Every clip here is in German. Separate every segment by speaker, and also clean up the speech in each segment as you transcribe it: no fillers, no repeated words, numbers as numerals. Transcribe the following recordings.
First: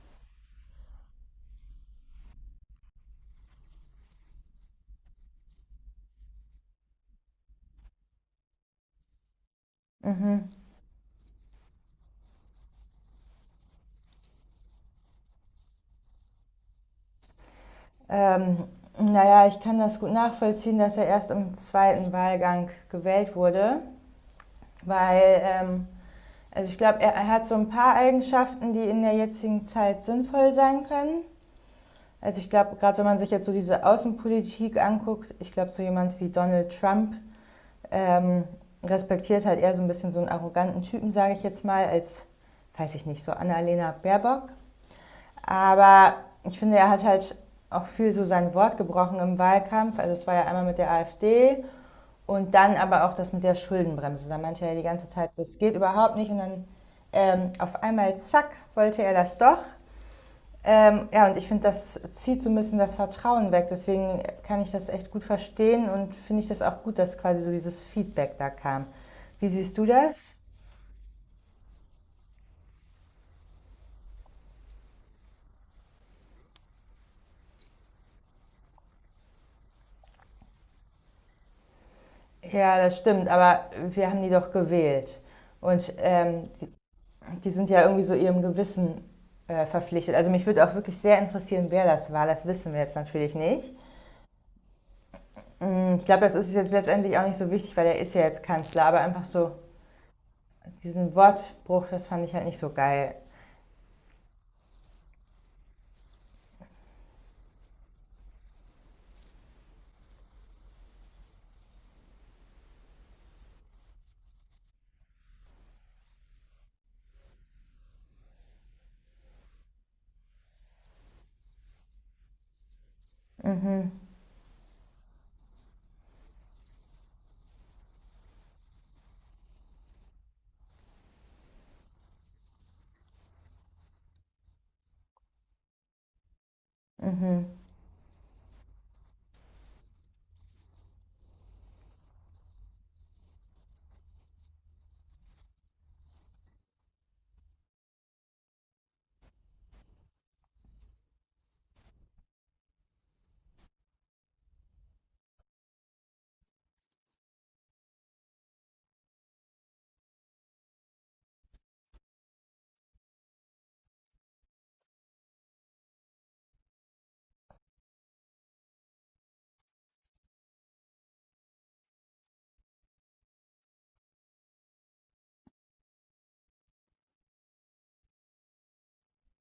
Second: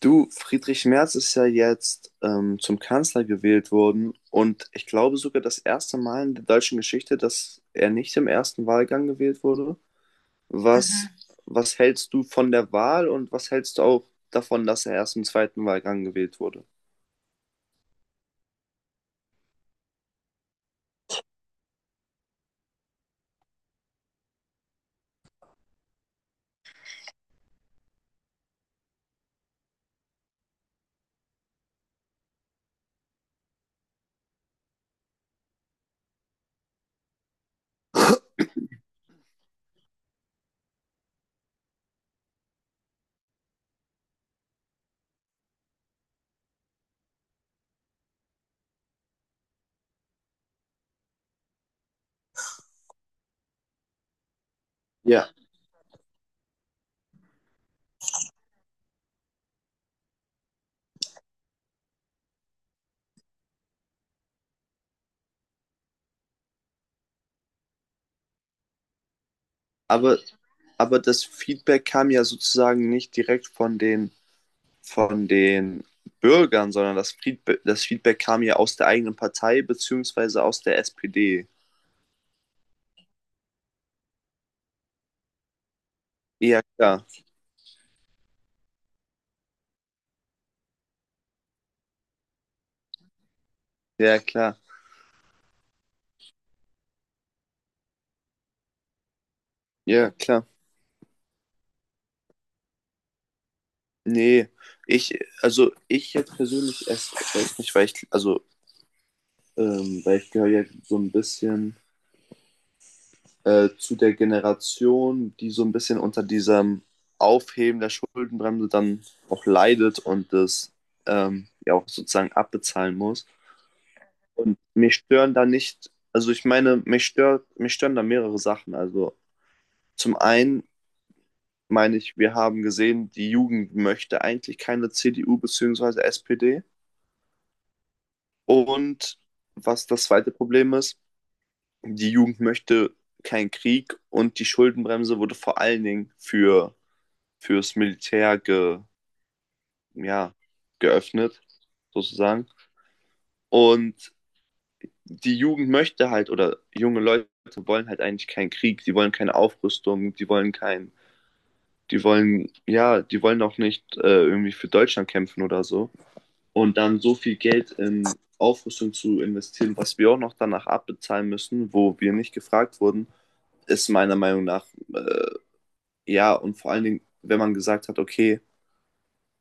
Speaker 1: Du, Friedrich Merz ist ja jetzt zum Kanzler gewählt worden und ich glaube sogar das erste Mal in der deutschen Geschichte, dass er nicht im ersten Wahlgang gewählt wurde.
Speaker 2: Hm.
Speaker 1: Mhm. Was hältst du von der Wahl und was hältst du auch davon, dass er erst im zweiten Wahlgang gewählt wurde?
Speaker 2: Ähm, naja, ich kann das gut nachvollziehen, dass er erst im zweiten Wahlgang gewählt wurde, weil, also ich glaube, er hat so ein paar Eigenschaften, die in der jetzigen Zeit sinnvoll sein können. Also ich glaube, gerade wenn man sich jetzt so diese Außenpolitik anguckt, ich glaube, so jemand wie Donald Trump ähm, respektiert halt eher so ein bisschen so einen arroganten Typen, sage ich jetzt mal, als, weiß ich nicht, so Annalena Baerbock. Aber ich finde, er hat halt auch viel so sein Wort gebrochen im Wahlkampf. Also es war ja einmal mit der AfD und dann aber auch das mit der Schuldenbremse. Da meinte er ja die ganze Zeit,
Speaker 1: Ja,
Speaker 2: das geht überhaupt nicht. Und dann auf einmal, zack, wollte er das doch. Ja, und ich finde, das zieht so ein bisschen das Vertrauen weg. Deswegen kann ich das echt gut verstehen und finde ich das auch gut, dass quasi so dieses Feedback da kam. Wie siehst du
Speaker 1: aber,
Speaker 2: das?
Speaker 1: aber das Feedback kam ja sozusagen nicht direkt von den Bürgern, sondern das Feedback kam ja aus der eigenen Partei beziehungsweise aus der SPD.
Speaker 2: Ja, das stimmt, aber wir haben die doch gewählt. Und
Speaker 1: Ja, klar.
Speaker 2: die sind ja irgendwie so ihrem Gewissen verpflichtet. Also mich würde auch wirklich sehr interessieren, wer das war. Das wissen wir jetzt natürlich nicht.
Speaker 1: Ja, klar.
Speaker 2: Ich glaube, das ist jetzt letztendlich auch nicht so wichtig, weil er ist ja jetzt Kanzler. Aber einfach so
Speaker 1: Ja, klar.
Speaker 2: diesen Wortbruch, das fand ich halt nicht so geil.
Speaker 1: Nee, ich, also ich jetzt persönlich erst weiß nicht, weil ich gehöre ja so ein bisschen zu der Generation, die so ein bisschen unter diesem Aufheben der Schuldenbremse dann auch leidet und das ja auch sozusagen abbezahlen muss.
Speaker 2: Mhm,
Speaker 1: Und mich stören da nicht, also ich meine, mich stören da mehrere Sachen. Also zum einen meine ich, wir haben gesehen, die Jugend möchte eigentlich keine CDU bzw. SPD.
Speaker 2: mhm.
Speaker 1: Und was das zweite Problem ist, die Jugend möchte keinen Krieg und die Schuldenbremse wurde vor allen Dingen fürs Militär ja, geöffnet, sozusagen. Und die Jugend möchte halt, oder junge Leute wollen halt eigentlich keinen Krieg, die wollen keine Aufrüstung, die wollen kein, die wollen, ja, die wollen auch nicht irgendwie für Deutschland kämpfen oder so. Und dann so viel Geld in Aufrüstung zu investieren, was wir auch noch danach abbezahlen müssen, wo wir nicht gefragt wurden, ist meiner Meinung nach, äh, ja, und vor allen Dingen, wenn man gesagt hat, okay,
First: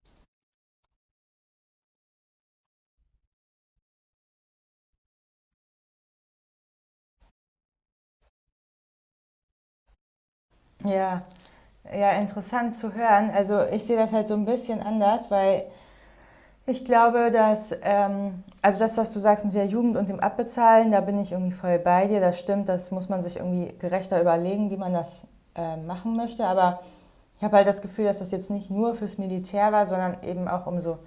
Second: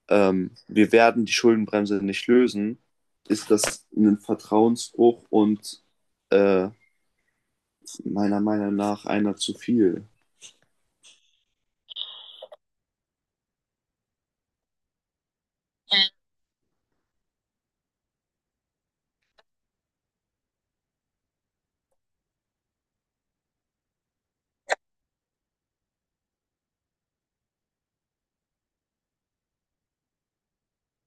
Speaker 1: wir werden die Schuldenbremse nicht lösen, ist das ein Vertrauensbruch und äh, meiner Meinung nach einer zu viel.
Speaker 2: Ja, ja, interessant zu hören. Also ich sehe das halt so ein bisschen anders, weil ich glaube, dass, also das, was du sagst mit der Jugend und dem Abbezahlen, da bin ich irgendwie voll bei dir. Das stimmt, das muss man sich irgendwie gerechter überlegen, wie man das machen möchte. Aber ich habe halt das Gefühl, dass das jetzt nicht nur fürs Militär war, sondern eben auch um so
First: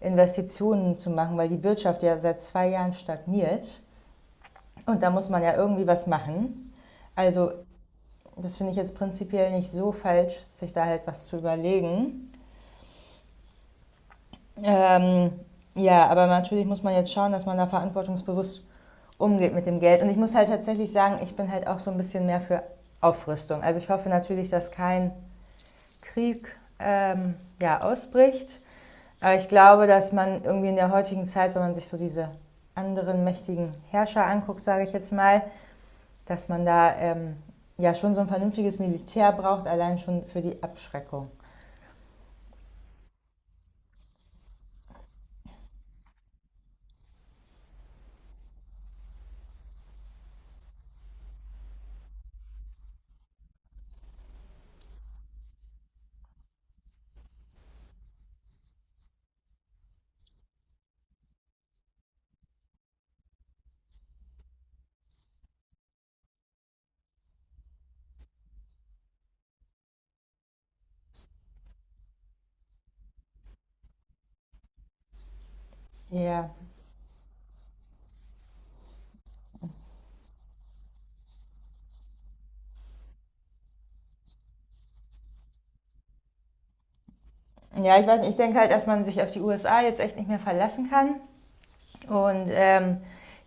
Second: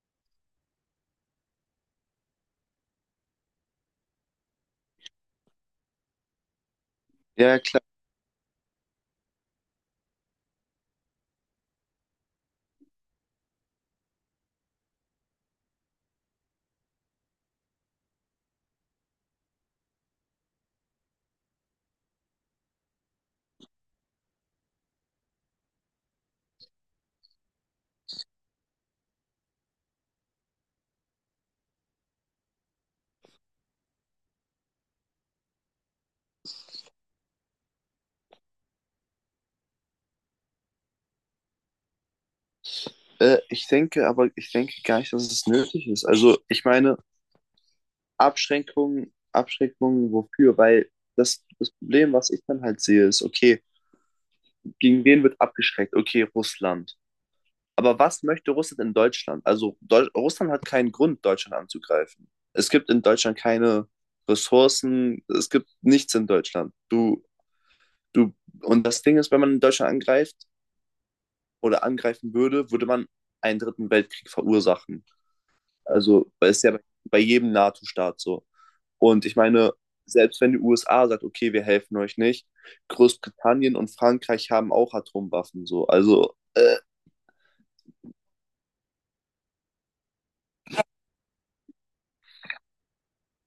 Speaker 2: Investitionen zu machen, weil die Wirtschaft ja seit 2 Jahren stagniert. Und da muss man ja irgendwie was machen. Also
Speaker 1: Ja, klar.
Speaker 2: das finde ich jetzt prinzipiell nicht so falsch, sich da halt was zu überlegen. Ähm, ja, aber natürlich muss man jetzt schauen, dass man da verantwortungsbewusst umgeht mit dem Geld. Und ich muss halt tatsächlich sagen, ich bin halt auch so ein bisschen mehr für Aufrüstung. Also ich hoffe natürlich, dass kein Krieg ja, ausbricht. Aber ich glaube, dass man irgendwie in der heutigen Zeit, wenn man sich so diese anderen mächtigen Herrscher anguckt, sage ich jetzt mal, dass man da ja schon so ein vernünftiges Militär braucht, allein schon für die Abschreckung.
Speaker 1: Ich denke, aber ich denke gar nicht, dass es nötig ist. Also, ich meine, Abschränkungen wofür? Weil das Problem, was ich dann halt sehe, ist, okay, gegen wen wird abgeschreckt? Okay, Russland. Aber was möchte Russland in Deutschland? Also Deu Russland hat keinen Grund, Deutschland anzugreifen. Es gibt in Deutschland keine Ressourcen, es gibt nichts in Deutschland. Du, und das Ding ist, wenn man in Deutschland angreift oder angreifen würde, würde man einen dritten Weltkrieg verursachen. Also, weil
Speaker 2: Ja.
Speaker 1: es ist ja bei, bei jedem NATO-Staat so. Und ich meine, selbst wenn die USA sagt, okay, wir helfen euch nicht, Großbritannien und Frankreich haben auch Atomwaffen so. Also,
Speaker 2: Ja, ich weiß nicht, ich denke halt, dass man sich auf die USA jetzt echt nicht mehr verlassen kann. Und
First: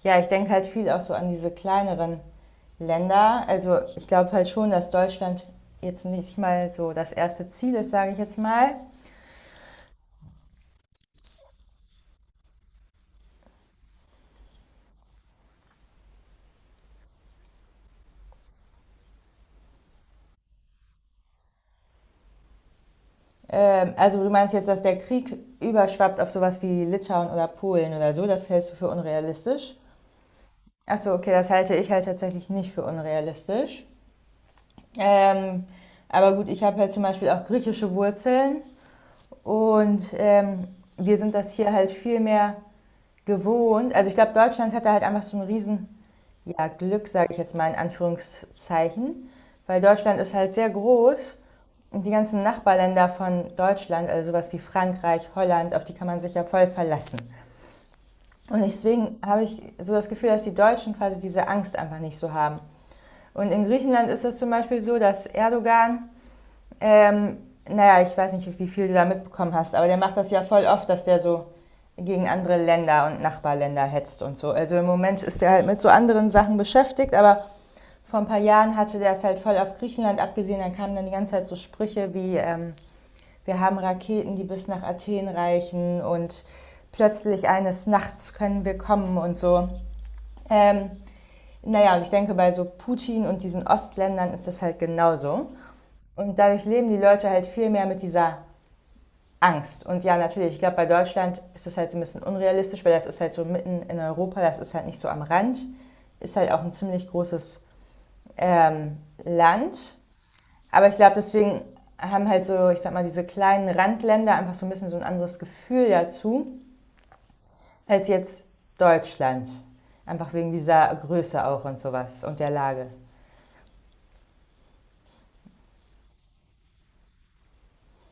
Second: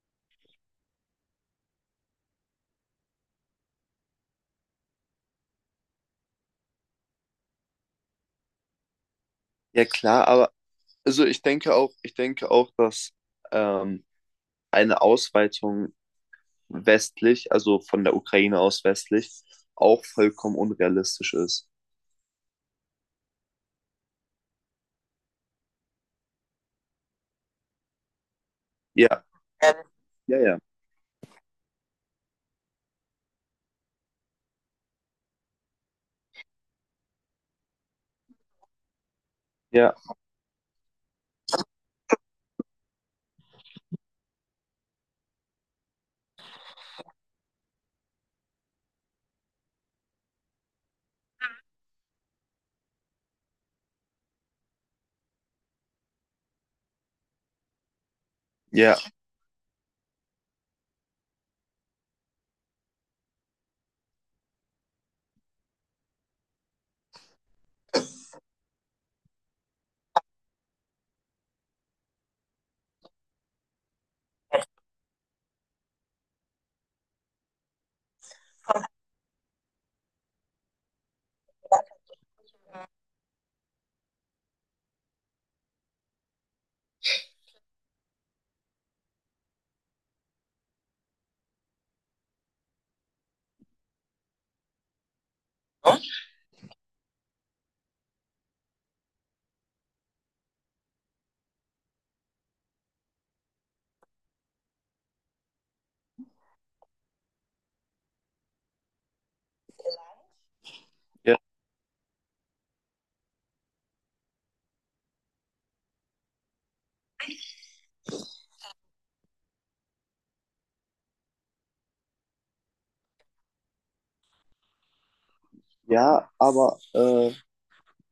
Speaker 2: ja, ich denke halt viel auch so an diese kleineren Länder. Also ich glaube halt schon, dass Deutschland jetzt nicht mal so das erste Ziel ist, sage ich jetzt mal.
Speaker 1: ja klar, aber also ich denke auch, dass ähm, eine Ausweitung westlich, also von der Ukraine aus westlich, auch vollkommen unrealistisch ist.
Speaker 2: Also du meinst jetzt, dass der Krieg überschwappt auf sowas wie Litauen oder Polen oder so, das hältst du für
Speaker 1: Ja,
Speaker 2: unrealistisch.
Speaker 1: ja, ja, ja,
Speaker 2: Achso, okay, das halte ich halt tatsächlich nicht für unrealistisch. Ähm, aber gut, ich habe halt zum Beispiel auch griechische Wurzeln und wir sind das hier halt viel mehr gewohnt. Also ich glaube, Deutschland hatte halt einfach so ein riesen ja, Glück, sage ich jetzt mal in Anführungszeichen, weil Deutschland ist halt sehr groß und die ganzen Nachbarländer von Deutschland, also sowas wie Frankreich, Holland, auf die kann man sich ja voll verlassen. Und
Speaker 1: ja,
Speaker 2: deswegen habe ich so das Gefühl, dass die Deutschen quasi diese Angst einfach nicht so haben. Und in Griechenland ist es zum Beispiel so, dass Erdogan ähm, naja, ich weiß nicht, wie viel du da mitbekommen hast, aber der macht das ja voll oft, dass der so gegen andere Länder und Nachbarländer hetzt und so. Also im Moment ist er halt mit so anderen Sachen beschäftigt, aber vor ein paar Jahren hatte der es halt voll auf Griechenland abgesehen. Dann kamen dann die ganze Zeit so Sprüche wie, wir haben Raketen, die bis nach Athen reichen und plötzlich eines Nachts können wir kommen und so. Ähm, naja, und ich denke, bei so Putin und diesen Ostländern ist das halt genauso. Und dadurch leben die Leute halt viel mehr mit dieser Angst. Und ja, natürlich, ich glaube, bei Deutschland ist das halt so ein bisschen unrealistisch, weil das ist halt so mitten in Europa, das ist halt nicht so am Rand. Ist halt auch ein ziemlich großes ähm, Land. Aber ich glaube,
Speaker 1: ja,
Speaker 2: deswegen haben halt so, ich sag mal, diese kleinen Randländer einfach so ein bisschen so ein anderes Gefühl dazu, als jetzt Deutschland. Einfach wegen dieser Größe auch und sowas und der Lage.
Speaker 1: ja, aber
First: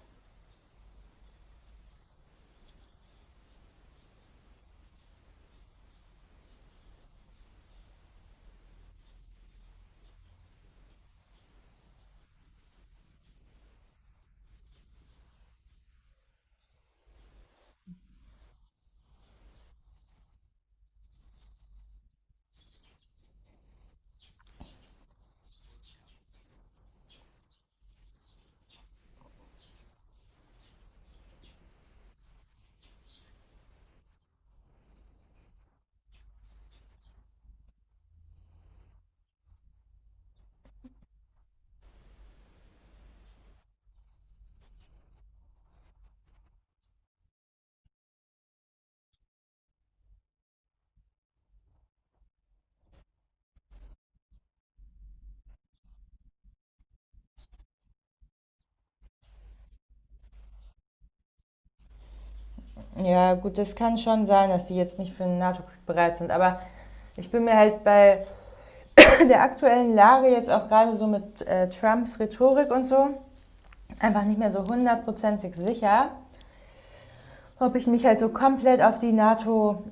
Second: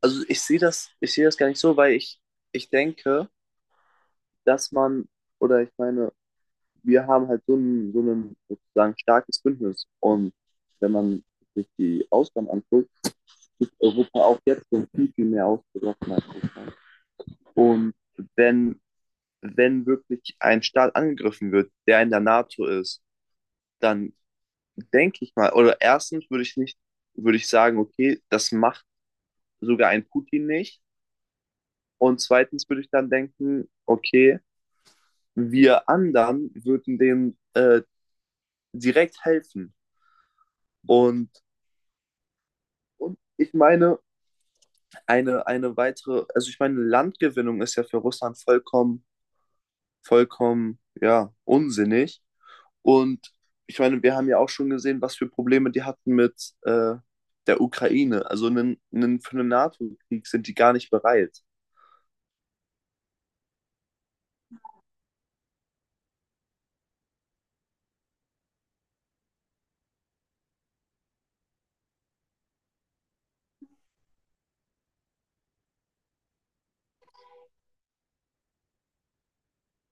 Speaker 1: also ich sehe das gar nicht so, ich denke, dass man, oder ich meine, wir haben halt so so ein sozusagen starkes Bündnis. Und wenn man sich die Ausgaben anguckt, ist Europa auch jetzt schon viel, viel mehr ausgerochen als Russland. Und wenn, wenn wirklich ein Staat angegriffen wird, der in der NATO ist, dann denke ich mal, oder erstens würde ich nicht, würde ich sagen, okay, das macht sogar ein Putin nicht. Und zweitens würde ich dann denken, okay, wir anderen würden denen direkt helfen. Und, und ich meine, also ich meine, Landgewinnung ist ja für Russland vollkommen, vollkommen, ja, unsinnig. Und ich meine, wir haben ja auch schon gesehen, was für Probleme die hatten mit der Ukraine. Also für einen NATO-Krieg sind die gar nicht bereit.
Speaker 2: Ja, gut, das kann schon sein, dass die jetzt nicht für einen NATO-Krieg bereit sind, aber ich bin mir halt bei der aktuellen Lage jetzt auch gerade so mit Trumps Rhetorik und so einfach nicht mehr so hundertprozentig sicher, ob ich mich halt so komplett auf die NATO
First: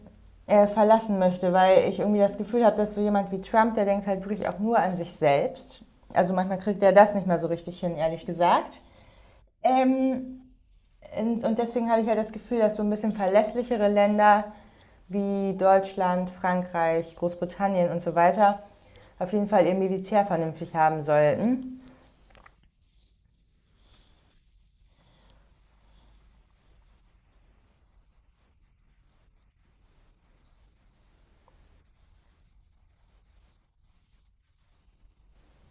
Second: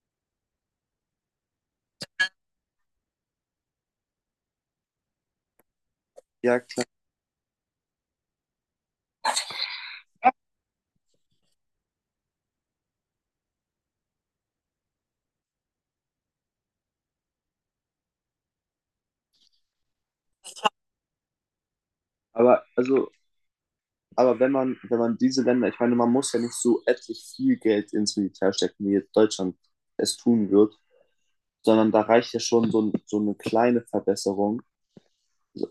Speaker 2: verlassen möchte, weil ich irgendwie das Gefühl habe, dass so jemand wie Trump, der denkt halt wirklich auch nur an sich selbst. Also manchmal
Speaker 1: Ja,
Speaker 2: kriegt
Speaker 1: klar.
Speaker 2: er das nicht mehr so richtig hin, ehrlich gesagt. Ähm, und deswegen habe ich ja halt das Gefühl, dass so ein bisschen verlässlichere Länder wie Deutschland, Frankreich, Großbritannien und so weiter auf jeden Fall ihr Militär vernünftig haben sollten.
Speaker 1: Aber, also, aber wenn man diese Länder, ich meine, man muss ja nicht so etlich viel Geld ins Militär stecken, wie jetzt Deutschland es tun wird. Sondern da reicht ja schon so eine kleine Verbesserung,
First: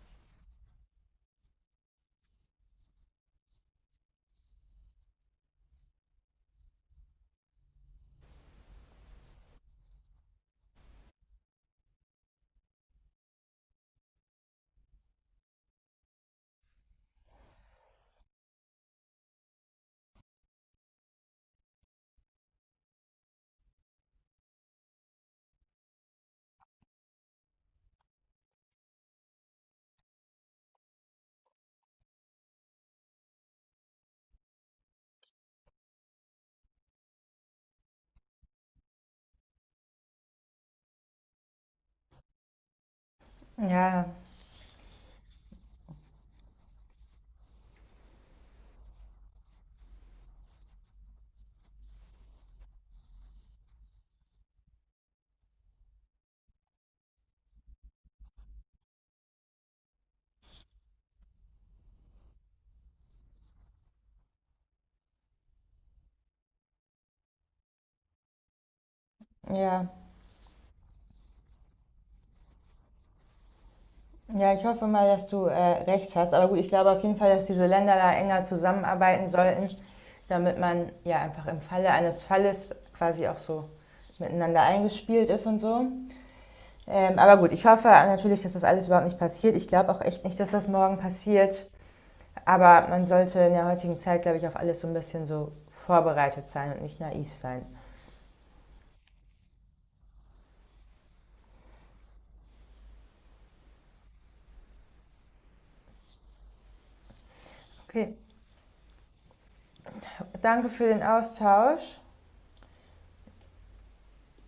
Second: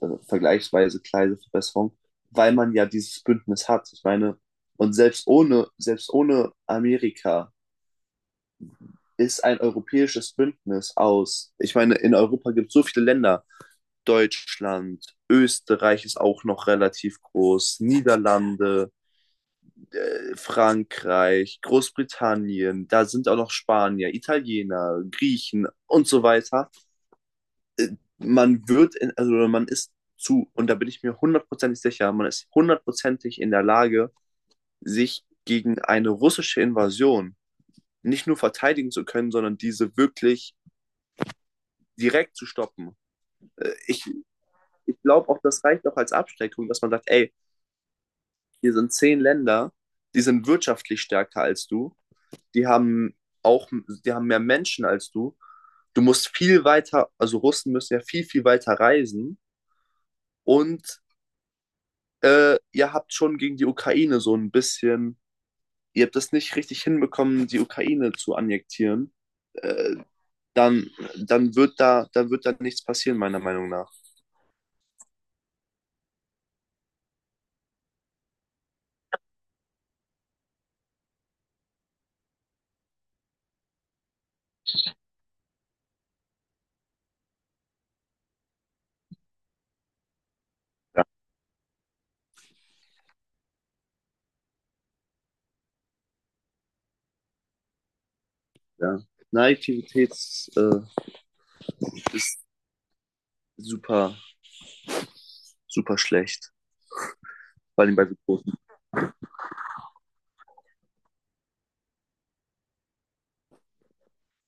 Speaker 1: also vergleichsweise kleine Verbesserung, weil man ja dieses Bündnis hat. Ich meine, und selbst ohne Amerika ist ein europäisches Bündnis aus. Ich meine, in Europa gibt es so viele Länder. Deutschland, Österreich ist auch noch relativ groß, Niederlande, Frankreich, Großbritannien, da sind auch noch Spanier, Italiener, Griechen und so weiter. Äh, man wird, in, also man ist zu, Und da bin ich mir hundertprozentig sicher, man ist hundertprozentig in der Lage, sich gegen eine russische Invasion nicht nur verteidigen zu können, sondern diese wirklich direkt zu stoppen. Äh, Ich,
Speaker 2: Ja,
Speaker 1: Ich glaube auch, das reicht auch als Abschreckung, dass man sagt, ey, hier sind 10 Länder, die sind wirtschaftlich stärker als du, die haben auch, die haben mehr Menschen als du. Du musst viel weiter, also Russen müssen ja viel, viel weiter reisen und ihr habt schon gegen die Ukraine so ein bisschen, ihr habt das nicht richtig hinbekommen, die Ukraine zu annektieren,
Speaker 2: ja.
Speaker 1: äh, dann, dann wird dann wird da nichts passieren, meiner Meinung nach.
Speaker 2: Ja, ich hoffe mal, dass du recht hast. Aber gut, ich glaube auf jeden Fall, dass diese Länder da enger zusammenarbeiten sollten, damit man ja einfach im Falle eines Falles quasi auch so miteinander eingespielt ist und so. Aber gut, ich hoffe natürlich, dass das alles überhaupt nicht passiert. Ich glaube auch echt nicht, dass das morgen
Speaker 1: Ja,
Speaker 2: passiert. Aber man sollte in der heutigen Zeit, glaube ich, auf alles so ein bisschen so vorbereitet sein und nicht naiv sein.
Speaker 1: ja. Naivität äh, ist super, super schlecht, vor allem bei
Speaker 2: Okay,
Speaker 1: so großen
Speaker 2: danke für den Austausch.